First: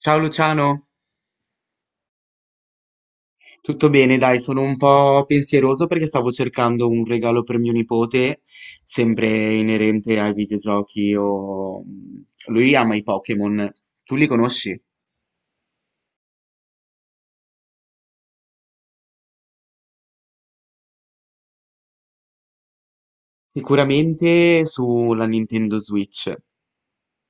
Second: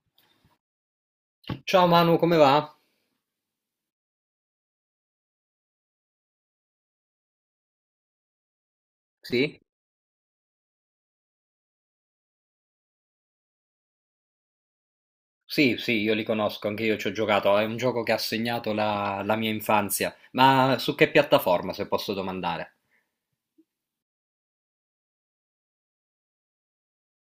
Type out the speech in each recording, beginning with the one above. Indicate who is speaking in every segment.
Speaker 1: Ciao Luciano,
Speaker 2: Ciao Manu, come va?
Speaker 1: tutto bene? Dai, sono un po' pensieroso perché stavo cercando un regalo per mio nipote, sempre
Speaker 2: Sì?
Speaker 1: inerente ai videogiochi lui ama i Pokémon, tu li conosci?
Speaker 2: Sì, sì, io li conosco, anche io ci ho giocato, è un gioco che ha segnato la mia infanzia, ma su che piattaforma, se posso domandare?
Speaker 1: Sicuramente sulla Nintendo Switch.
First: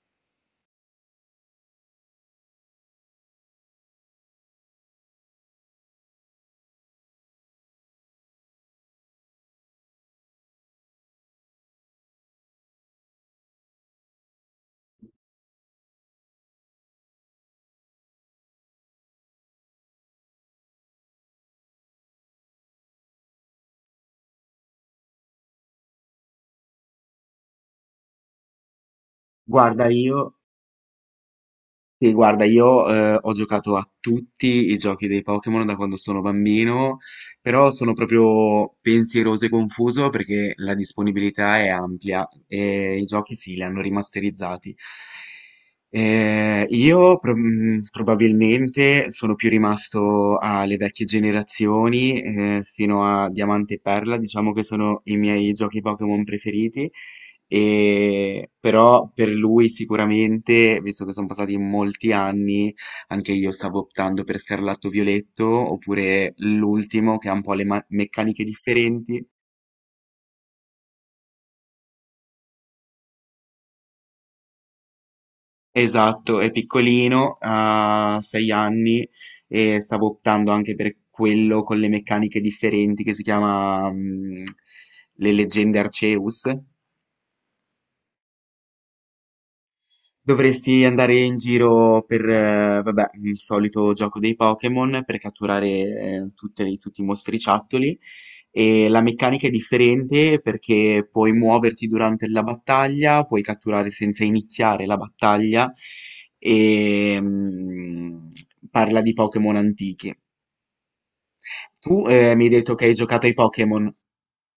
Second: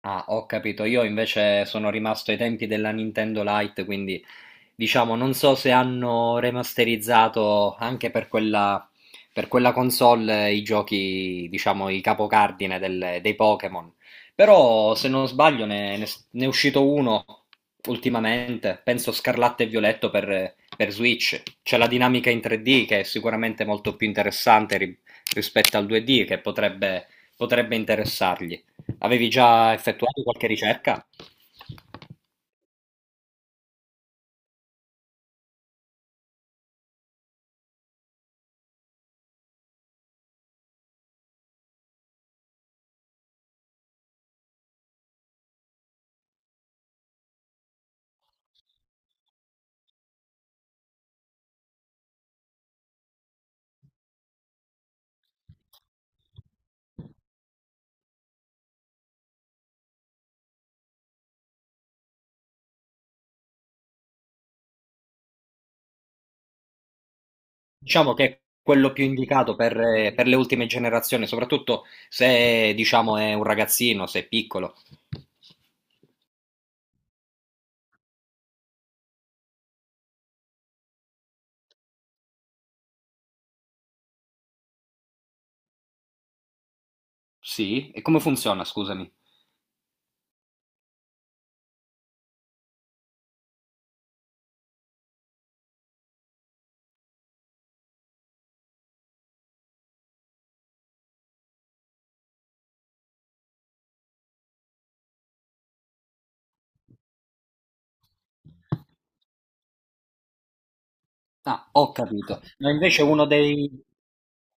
Speaker 2: Ah, ho capito. Io invece sono rimasto ai tempi della Nintendo Lite, quindi diciamo non so se hanno remasterizzato anche per quella console i giochi, diciamo, i capocardine dei Pokémon. Però se non sbaglio ne è uscito uno ultimamente, penso Scarlatto e Violetto per Switch. C'è la dinamica in 3D che è sicuramente molto più interessante rispetto al 2D, che potrebbe interessargli. Avevi già
Speaker 1: Guarda, io
Speaker 2: effettuato qualche ricerca?
Speaker 1: Sì, guarda, io ho giocato a tutti i giochi dei Pokémon da quando sono bambino, però sono proprio pensieroso e confuso perché la disponibilità è ampia e i giochi sì, li hanno rimasterizzati. Io probabilmente sono più rimasto alle vecchie generazioni, fino a Diamante e Perla, diciamo che sono i miei giochi Pokémon preferiti. E, però per lui sicuramente, visto che sono passati molti anni, anche io stavo optando per Scarlatto Violetto, oppure l'ultimo che ha un po' le
Speaker 2: Diciamo che è
Speaker 1: meccaniche
Speaker 2: quello più
Speaker 1: differenti.
Speaker 2: indicato per le ultime generazioni, soprattutto se, diciamo, è un ragazzino, se è piccolo.
Speaker 1: Esatto, è piccolino, ha sei anni e stavo optando anche per quello con le meccaniche differenti che si chiama Le leggende Arceus.
Speaker 2: Sì? E come funziona, scusami?
Speaker 1: Dovresti andare in giro per, vabbè, il solito gioco dei Pokémon per catturare tutte tutti i mostriciattoli. E la meccanica è differente perché puoi muoverti durante la battaglia, puoi catturare senza iniziare la battaglia e parla di Pokémon antichi.
Speaker 2: Ah, ho
Speaker 1: Tu
Speaker 2: capito.
Speaker 1: mi hai
Speaker 2: Ma
Speaker 1: detto che hai
Speaker 2: invece uno
Speaker 1: giocato ai
Speaker 2: dei...
Speaker 1: Pokémon.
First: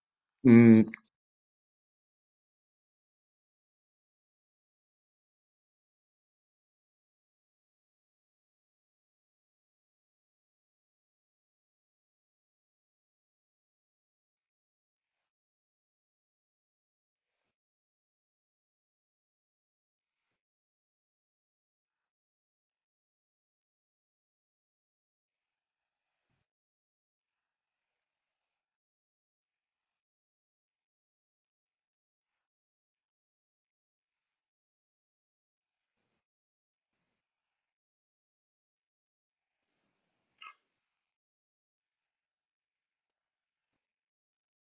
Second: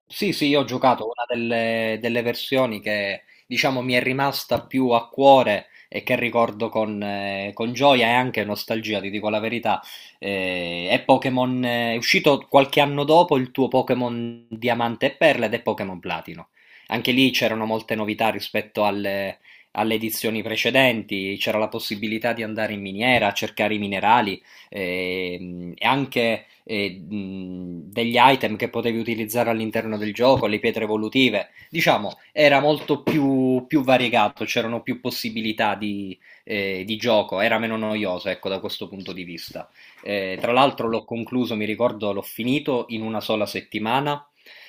Speaker 2: Sì, sì, io ho
Speaker 1: Mm,
Speaker 2: giocato una delle versioni che diciamo mi è rimasta più a cuore e che ricordo con gioia e anche nostalgia, ti dico la verità. È Pokémon, è uscito qualche anno dopo il tuo Pokémon Diamante e Perla ed è Pokémon Platino. Anche lì c'erano molte novità rispetto alle edizioni precedenti, c'era la possibilità di andare in miniera a cercare i minerali e anche degli item che potevi utilizzare all'interno del gioco, le pietre evolutive, diciamo era molto più variegato, c'erano più possibilità di gioco, era meno noioso ecco da questo punto di vista. Tra l'altro l'ho concluso, mi ricordo, l'ho finito in una sola settimana.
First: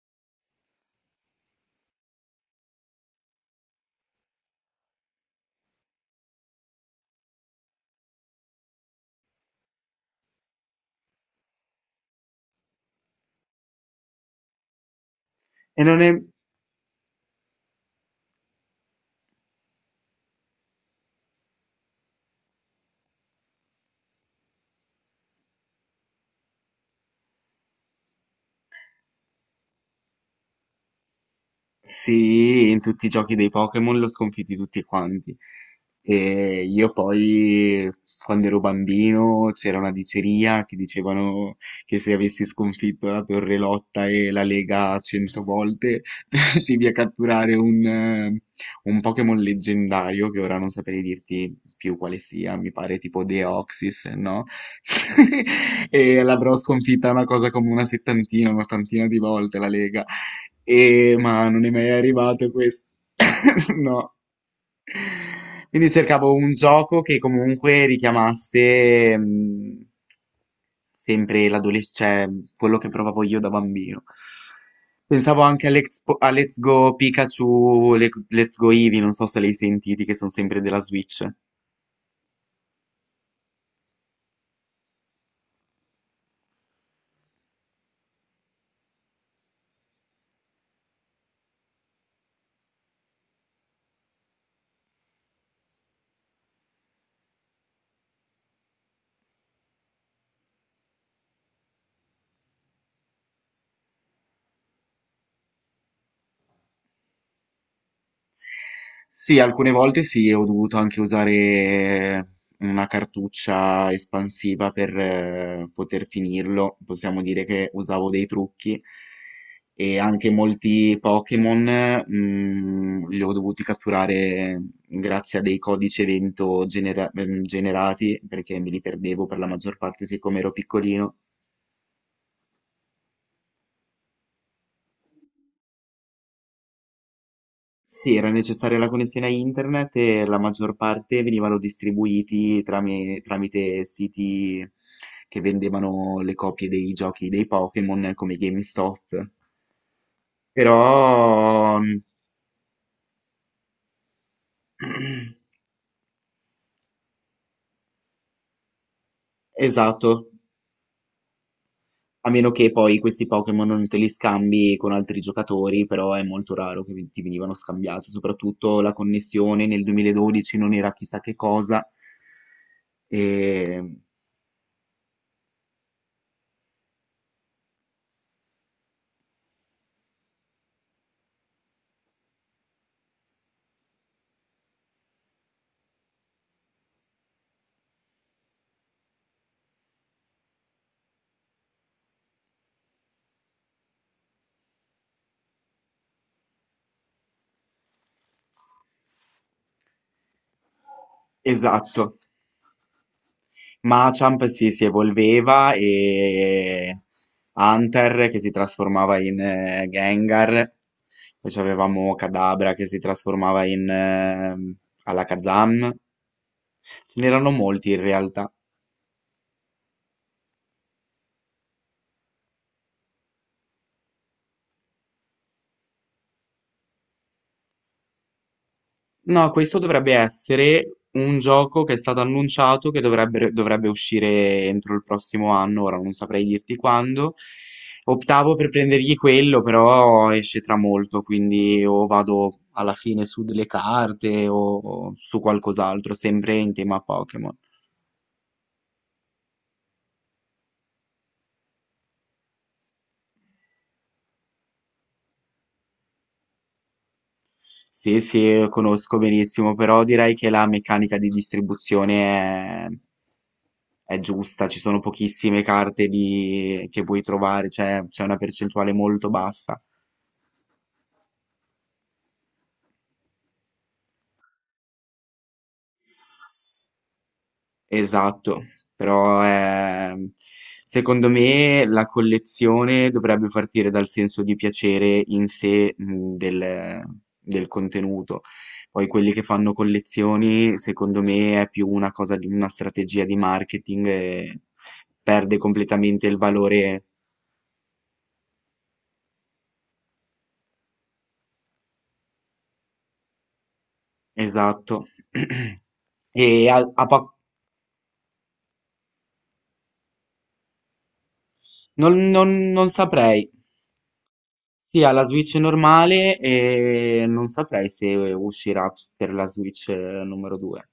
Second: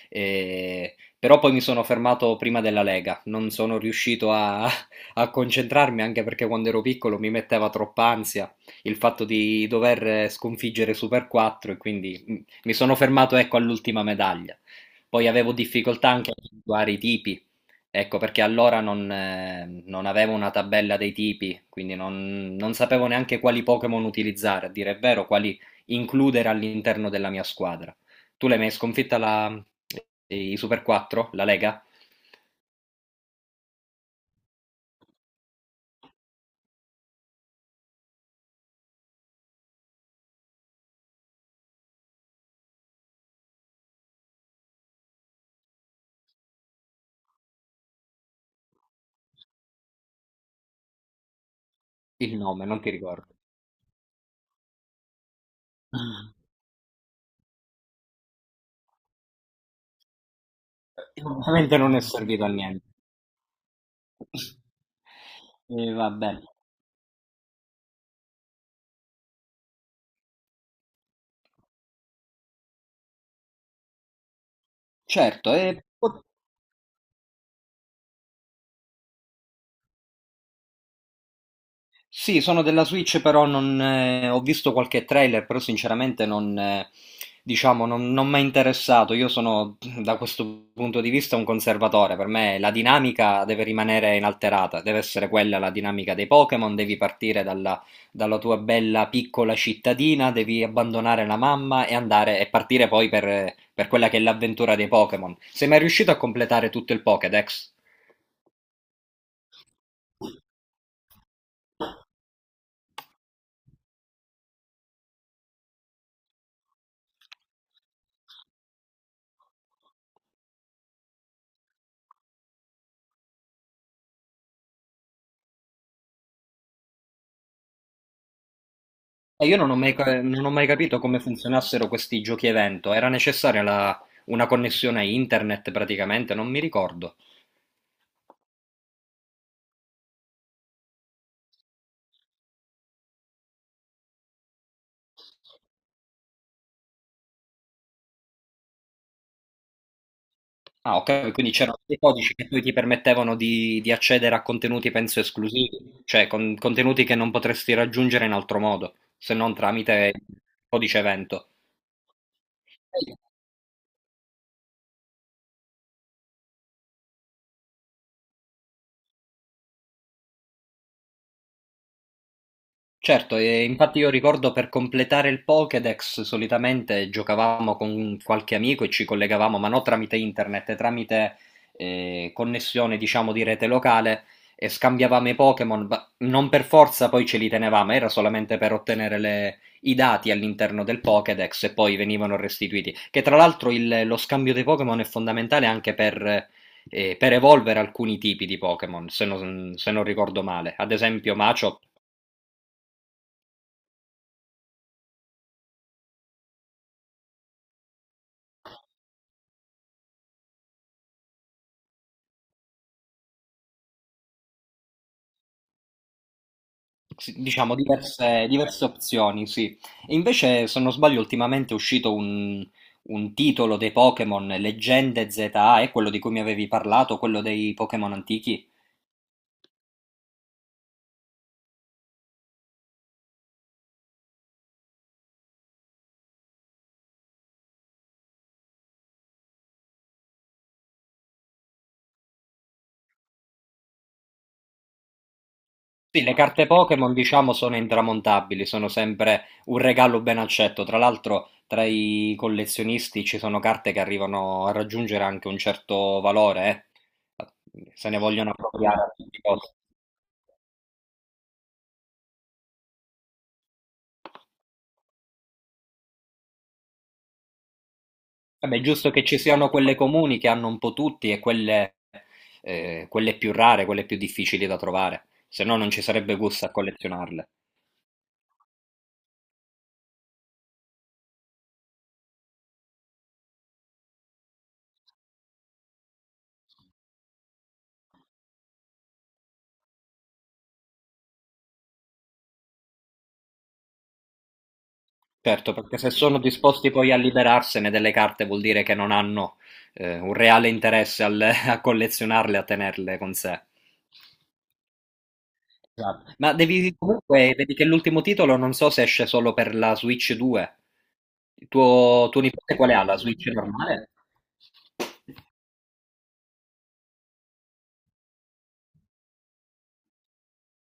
Speaker 2: Però poi mi sono fermato prima della Lega, non sono riuscito a concentrarmi anche perché quando ero piccolo mi metteva troppa ansia il fatto di dover sconfiggere Super 4 e quindi mi sono fermato ecco all'ultima medaglia. Poi avevo
Speaker 1: e non
Speaker 2: difficoltà
Speaker 1: è,
Speaker 2: anche a individuare i tipi, ecco perché allora non avevo una tabella dei tipi, quindi non sapevo neanche quali Pokémon utilizzare, a dire il vero, quali includere all'interno della mia squadra. Tu l'hai mai sconfitta i Super 4, la Lega?
Speaker 1: Sì, in tutti i giochi dei Pokémon l'ho sconfitti tutti quanti. E io poi, quando ero bambino, c'era una diceria che dicevano che se avessi sconfitto la Torre Lotta e la Lega cento volte, riuscivi a catturare un Pokémon leggendario, che ora non saprei dirti più quale
Speaker 2: Il
Speaker 1: sia,
Speaker 2: nome,
Speaker 1: mi
Speaker 2: non ti
Speaker 1: pare tipo
Speaker 2: ricordo.
Speaker 1: Deoxys, no? E l'avrò sconfitta una cosa come una settantina, un'ottantina di volte la Lega. E ma non è
Speaker 2: Ovviamente
Speaker 1: mai
Speaker 2: non è servito a
Speaker 1: arrivato
Speaker 2: niente.
Speaker 1: questo. No.
Speaker 2: E
Speaker 1: Quindi cercavo
Speaker 2: vabbè,
Speaker 1: un gioco che comunque richiamasse sempre l'adolescente, cioè quello che provavo io da bambino. Pensavo
Speaker 2: certo,
Speaker 1: anche A Let's Go Pikachu, Let's Go Eevee, non so se li hai sentiti, che sono sempre della Switch.
Speaker 2: sì, sono della Switch, però non, ho visto qualche trailer, però sinceramente non, diciamo, non mi è interessato. Io sono, da questo punto di vista, un conservatore. Per me la dinamica deve rimanere inalterata, deve essere quella la dinamica dei Pokémon, devi partire dalla tua bella piccola cittadina, devi abbandonare la mamma e andare e partire poi per quella che è l'avventura dei Pokémon. Sei mai riuscito a completare tutto il Pokédex?
Speaker 1: Sì, alcune volte sì, ho dovuto anche usare una cartuccia espansiva per poter finirlo. Possiamo dire che usavo dei trucchi e anche molti Pokémon li ho dovuti catturare grazie a dei codici evento generati perché me li perdevo per la
Speaker 2: E io
Speaker 1: maggior parte siccome
Speaker 2: non ho
Speaker 1: ero
Speaker 2: mai capito
Speaker 1: piccolino.
Speaker 2: come funzionassero questi giochi evento. Era necessaria una connessione a internet praticamente, non mi ricordo.
Speaker 1: Sì, era necessaria la connessione a internet e la maggior parte venivano distribuiti tramite siti che vendevano le copie dei giochi dei Pokémon come GameStop.
Speaker 2: Ah, ok, quindi
Speaker 1: Però,
Speaker 2: c'erano
Speaker 1: mm,
Speaker 2: dei codici che poi ti permettevano di accedere a contenuti, penso, esclusivi, cioè contenuti che non potresti raggiungere in altro modo, se non
Speaker 1: esatto,
Speaker 2: tramite il codice evento.
Speaker 1: a meno che poi questi Pokémon non te li scambi con altri giocatori, però è molto raro che ti venivano scambiati, soprattutto la connessione nel 2012 non era chissà che cosa.
Speaker 2: Certo, e
Speaker 1: E...
Speaker 2: infatti io ricordo per completare il Pokédex solitamente giocavamo con qualche amico e ci collegavamo, ma non tramite internet, tramite connessione, diciamo, di rete locale e scambiavamo i Pokémon, ma non per forza poi ce li tenevamo, era solamente per ottenere i dati all'interno del Pokédex e poi venivano restituiti. Che tra l'altro lo scambio dei Pokémon è fondamentale anche per evolvere alcuni tipi di Pokémon, se non ricordo male. Ad esempio, Machop
Speaker 1: Esatto. Machamp si evolveva e Hunter che si trasformava in Gengar, poi avevamo Kadabra che si trasformava in Alakazam, ce
Speaker 2: sì,
Speaker 1: n'erano
Speaker 2: diciamo
Speaker 1: molti in
Speaker 2: diverse,
Speaker 1: realtà.
Speaker 2: diverse opzioni, sì. E invece, se non sbaglio, ultimamente è uscito un titolo dei Pokémon, Leggende ZA, è quello di cui mi avevi parlato, quello dei Pokémon antichi.
Speaker 1: No, questo dovrebbe essere un gioco che è stato annunciato che dovrebbe uscire entro il prossimo anno, ora non saprei dirti quando. Optavo per prendergli quello, però esce tra molto, quindi o vado alla fine su delle carte o su qualcos'altro,
Speaker 2: Sì, le
Speaker 1: sempre
Speaker 2: carte
Speaker 1: in tema
Speaker 2: Pokémon, diciamo,
Speaker 1: Pokémon.
Speaker 2: sono intramontabili, sono sempre un regalo ben accetto. Tra l'altro, tra i collezionisti ci sono carte che arrivano a raggiungere anche un certo valore, eh. Se ne
Speaker 1: Sì,
Speaker 2: vogliono
Speaker 1: sì,
Speaker 2: appropriare a
Speaker 1: conosco
Speaker 2: tutti i
Speaker 1: benissimo,
Speaker 2: costi.
Speaker 1: però direi che la meccanica di distribuzione è giusta, ci sono pochissime carte che puoi trovare, cioè c'è una
Speaker 2: Vabbè, è
Speaker 1: percentuale
Speaker 2: giusto che
Speaker 1: molto
Speaker 2: ci siano
Speaker 1: bassa.
Speaker 2: quelle comuni che hanno un po' tutti e quelle più rare, quelle più difficili da trovare, se no non ci sarebbe gusto a collezionarle.
Speaker 1: Esatto, però secondo me la collezione dovrebbe partire dal senso di piacere in sé del, del contenuto. Poi quelli che fanno collezioni, secondo me, è più una cosa di una strategia di marketing e perde
Speaker 2: Certo, perché se
Speaker 1: completamente il
Speaker 2: sono disposti
Speaker 1: valore
Speaker 2: poi a liberarsene delle carte vuol dire che non hanno un reale interesse a collezionarle, a tenerle con sé.
Speaker 1: esatto.
Speaker 2: Esatto. Ma
Speaker 1: E a,
Speaker 2: devi
Speaker 1: a pa-
Speaker 2: comunque, vedi che l'ultimo titolo non so se esce solo per la Switch 2. Il
Speaker 1: non
Speaker 2: tuo, tuo
Speaker 1: non-
Speaker 2: nipote
Speaker 1: Non
Speaker 2: quale ha? La
Speaker 1: saprei.
Speaker 2: Switch normale?
Speaker 1: Sì, ha la Switch normale e non saprei se uscirà per la Switch numero 2.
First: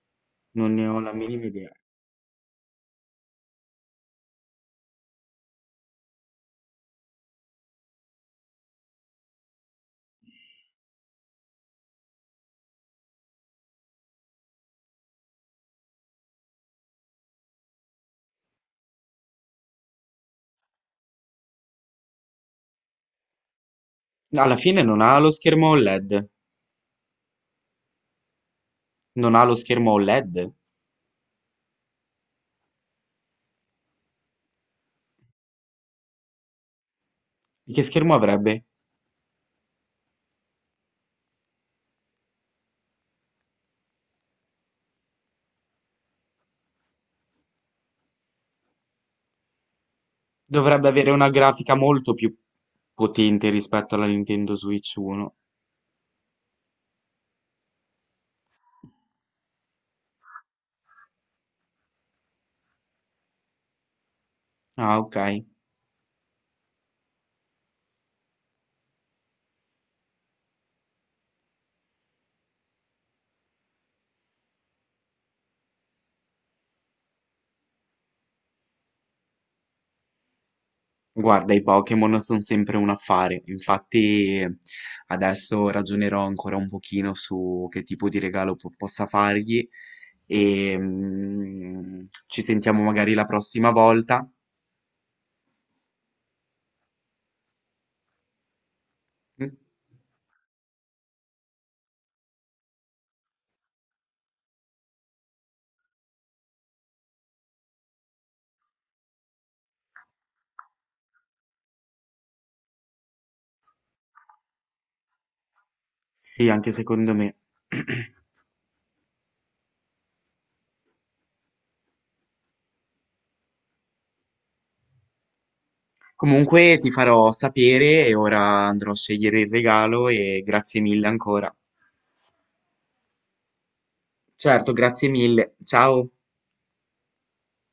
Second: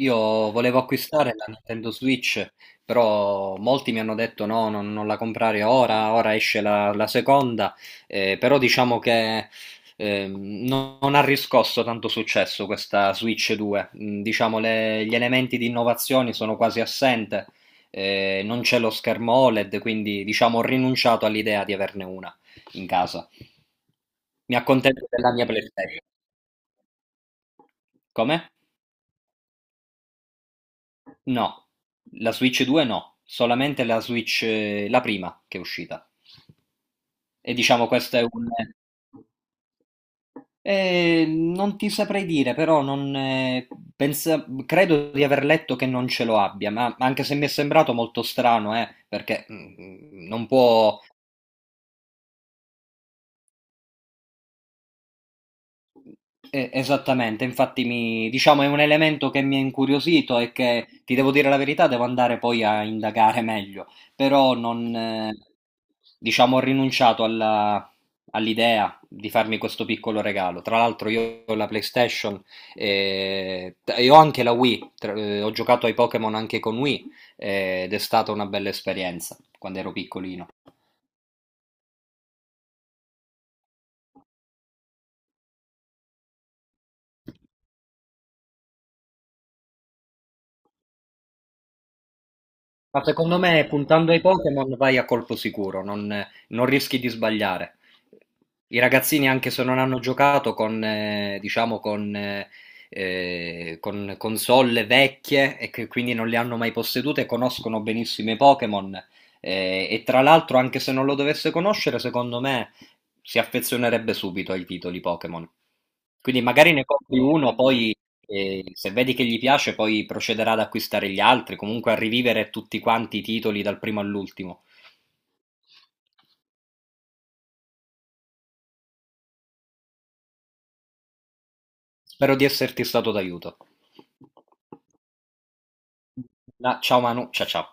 Speaker 2: Io
Speaker 1: Non
Speaker 2: volevo
Speaker 1: ne ho la
Speaker 2: acquistare la
Speaker 1: minima idea.
Speaker 2: Nintendo Switch, però molti mi hanno detto no, non la comprare ora, ora esce la seconda, però diciamo che non ha riscosso tanto successo questa Switch 2. Diciamo gli elementi di innovazione sono quasi assente, non c'è lo schermo OLED, quindi diciamo ho rinunciato all'idea di averne una in casa. Mi
Speaker 1: Alla fine non
Speaker 2: accontento
Speaker 1: ha lo
Speaker 2: della mia
Speaker 1: schermo
Speaker 2: PlayStation.
Speaker 1: OLED.
Speaker 2: Come?
Speaker 1: Non ha lo schermo OLED.
Speaker 2: No, la Switch 2 no, solamente la Switch la prima che è uscita. E
Speaker 1: Che
Speaker 2: diciamo
Speaker 1: schermo
Speaker 2: questo è un...
Speaker 1: avrebbe?
Speaker 2: Non ti saprei dire, però non, credo di aver letto che non ce lo abbia, ma anche se mi è sembrato molto strano, perché non
Speaker 1: Dovrebbe
Speaker 2: può.
Speaker 1: avere una grafica molto più potente rispetto alla Nintendo Switch 1.
Speaker 2: Esattamente, infatti diciamo è un elemento che mi ha incuriosito e che ti devo dire la verità, devo andare poi a indagare meglio, però non,
Speaker 1: Ah, ok.
Speaker 2: diciamo, ho rinunciato all'idea di farmi questo piccolo regalo. Tra l'altro io ho la PlayStation e ho anche la Wii, ho giocato ai Pokémon anche con Wii ed è stata una bella esperienza quando ero piccolino.
Speaker 1: Guarda, i Pokémon sono sempre un affare, infatti adesso ragionerò ancora un pochino su che tipo di regalo possa fargli e ci sentiamo
Speaker 2: Ma
Speaker 1: magari la
Speaker 2: secondo me
Speaker 1: prossima
Speaker 2: puntando ai
Speaker 1: volta.
Speaker 2: Pokémon vai a colpo sicuro, non rischi di sbagliare. I ragazzini, anche
Speaker 1: Mm?
Speaker 2: se non hanno giocato diciamo, con console vecchie e che quindi non le hanno mai possedute, conoscono benissimo i Pokémon. E tra l'altro, anche se non lo dovesse conoscere, secondo me si affezionerebbe subito ai titoli Pokémon. Quindi
Speaker 1: Sì, anche
Speaker 2: magari ne
Speaker 1: secondo
Speaker 2: compri
Speaker 1: me.
Speaker 2: uno, poi se vedi che gli piace, poi procederà ad acquistare gli altri, comunque a rivivere tutti quanti i titoli dal primo all'ultimo.
Speaker 1: Comunque ti farò sapere e ora andrò a scegliere il regalo e grazie mille ancora.
Speaker 2: Spero di esserti stato d'aiuto.
Speaker 1: Certo, grazie mille. Ciao.
Speaker 2: Ciao Manu, ciao ciao.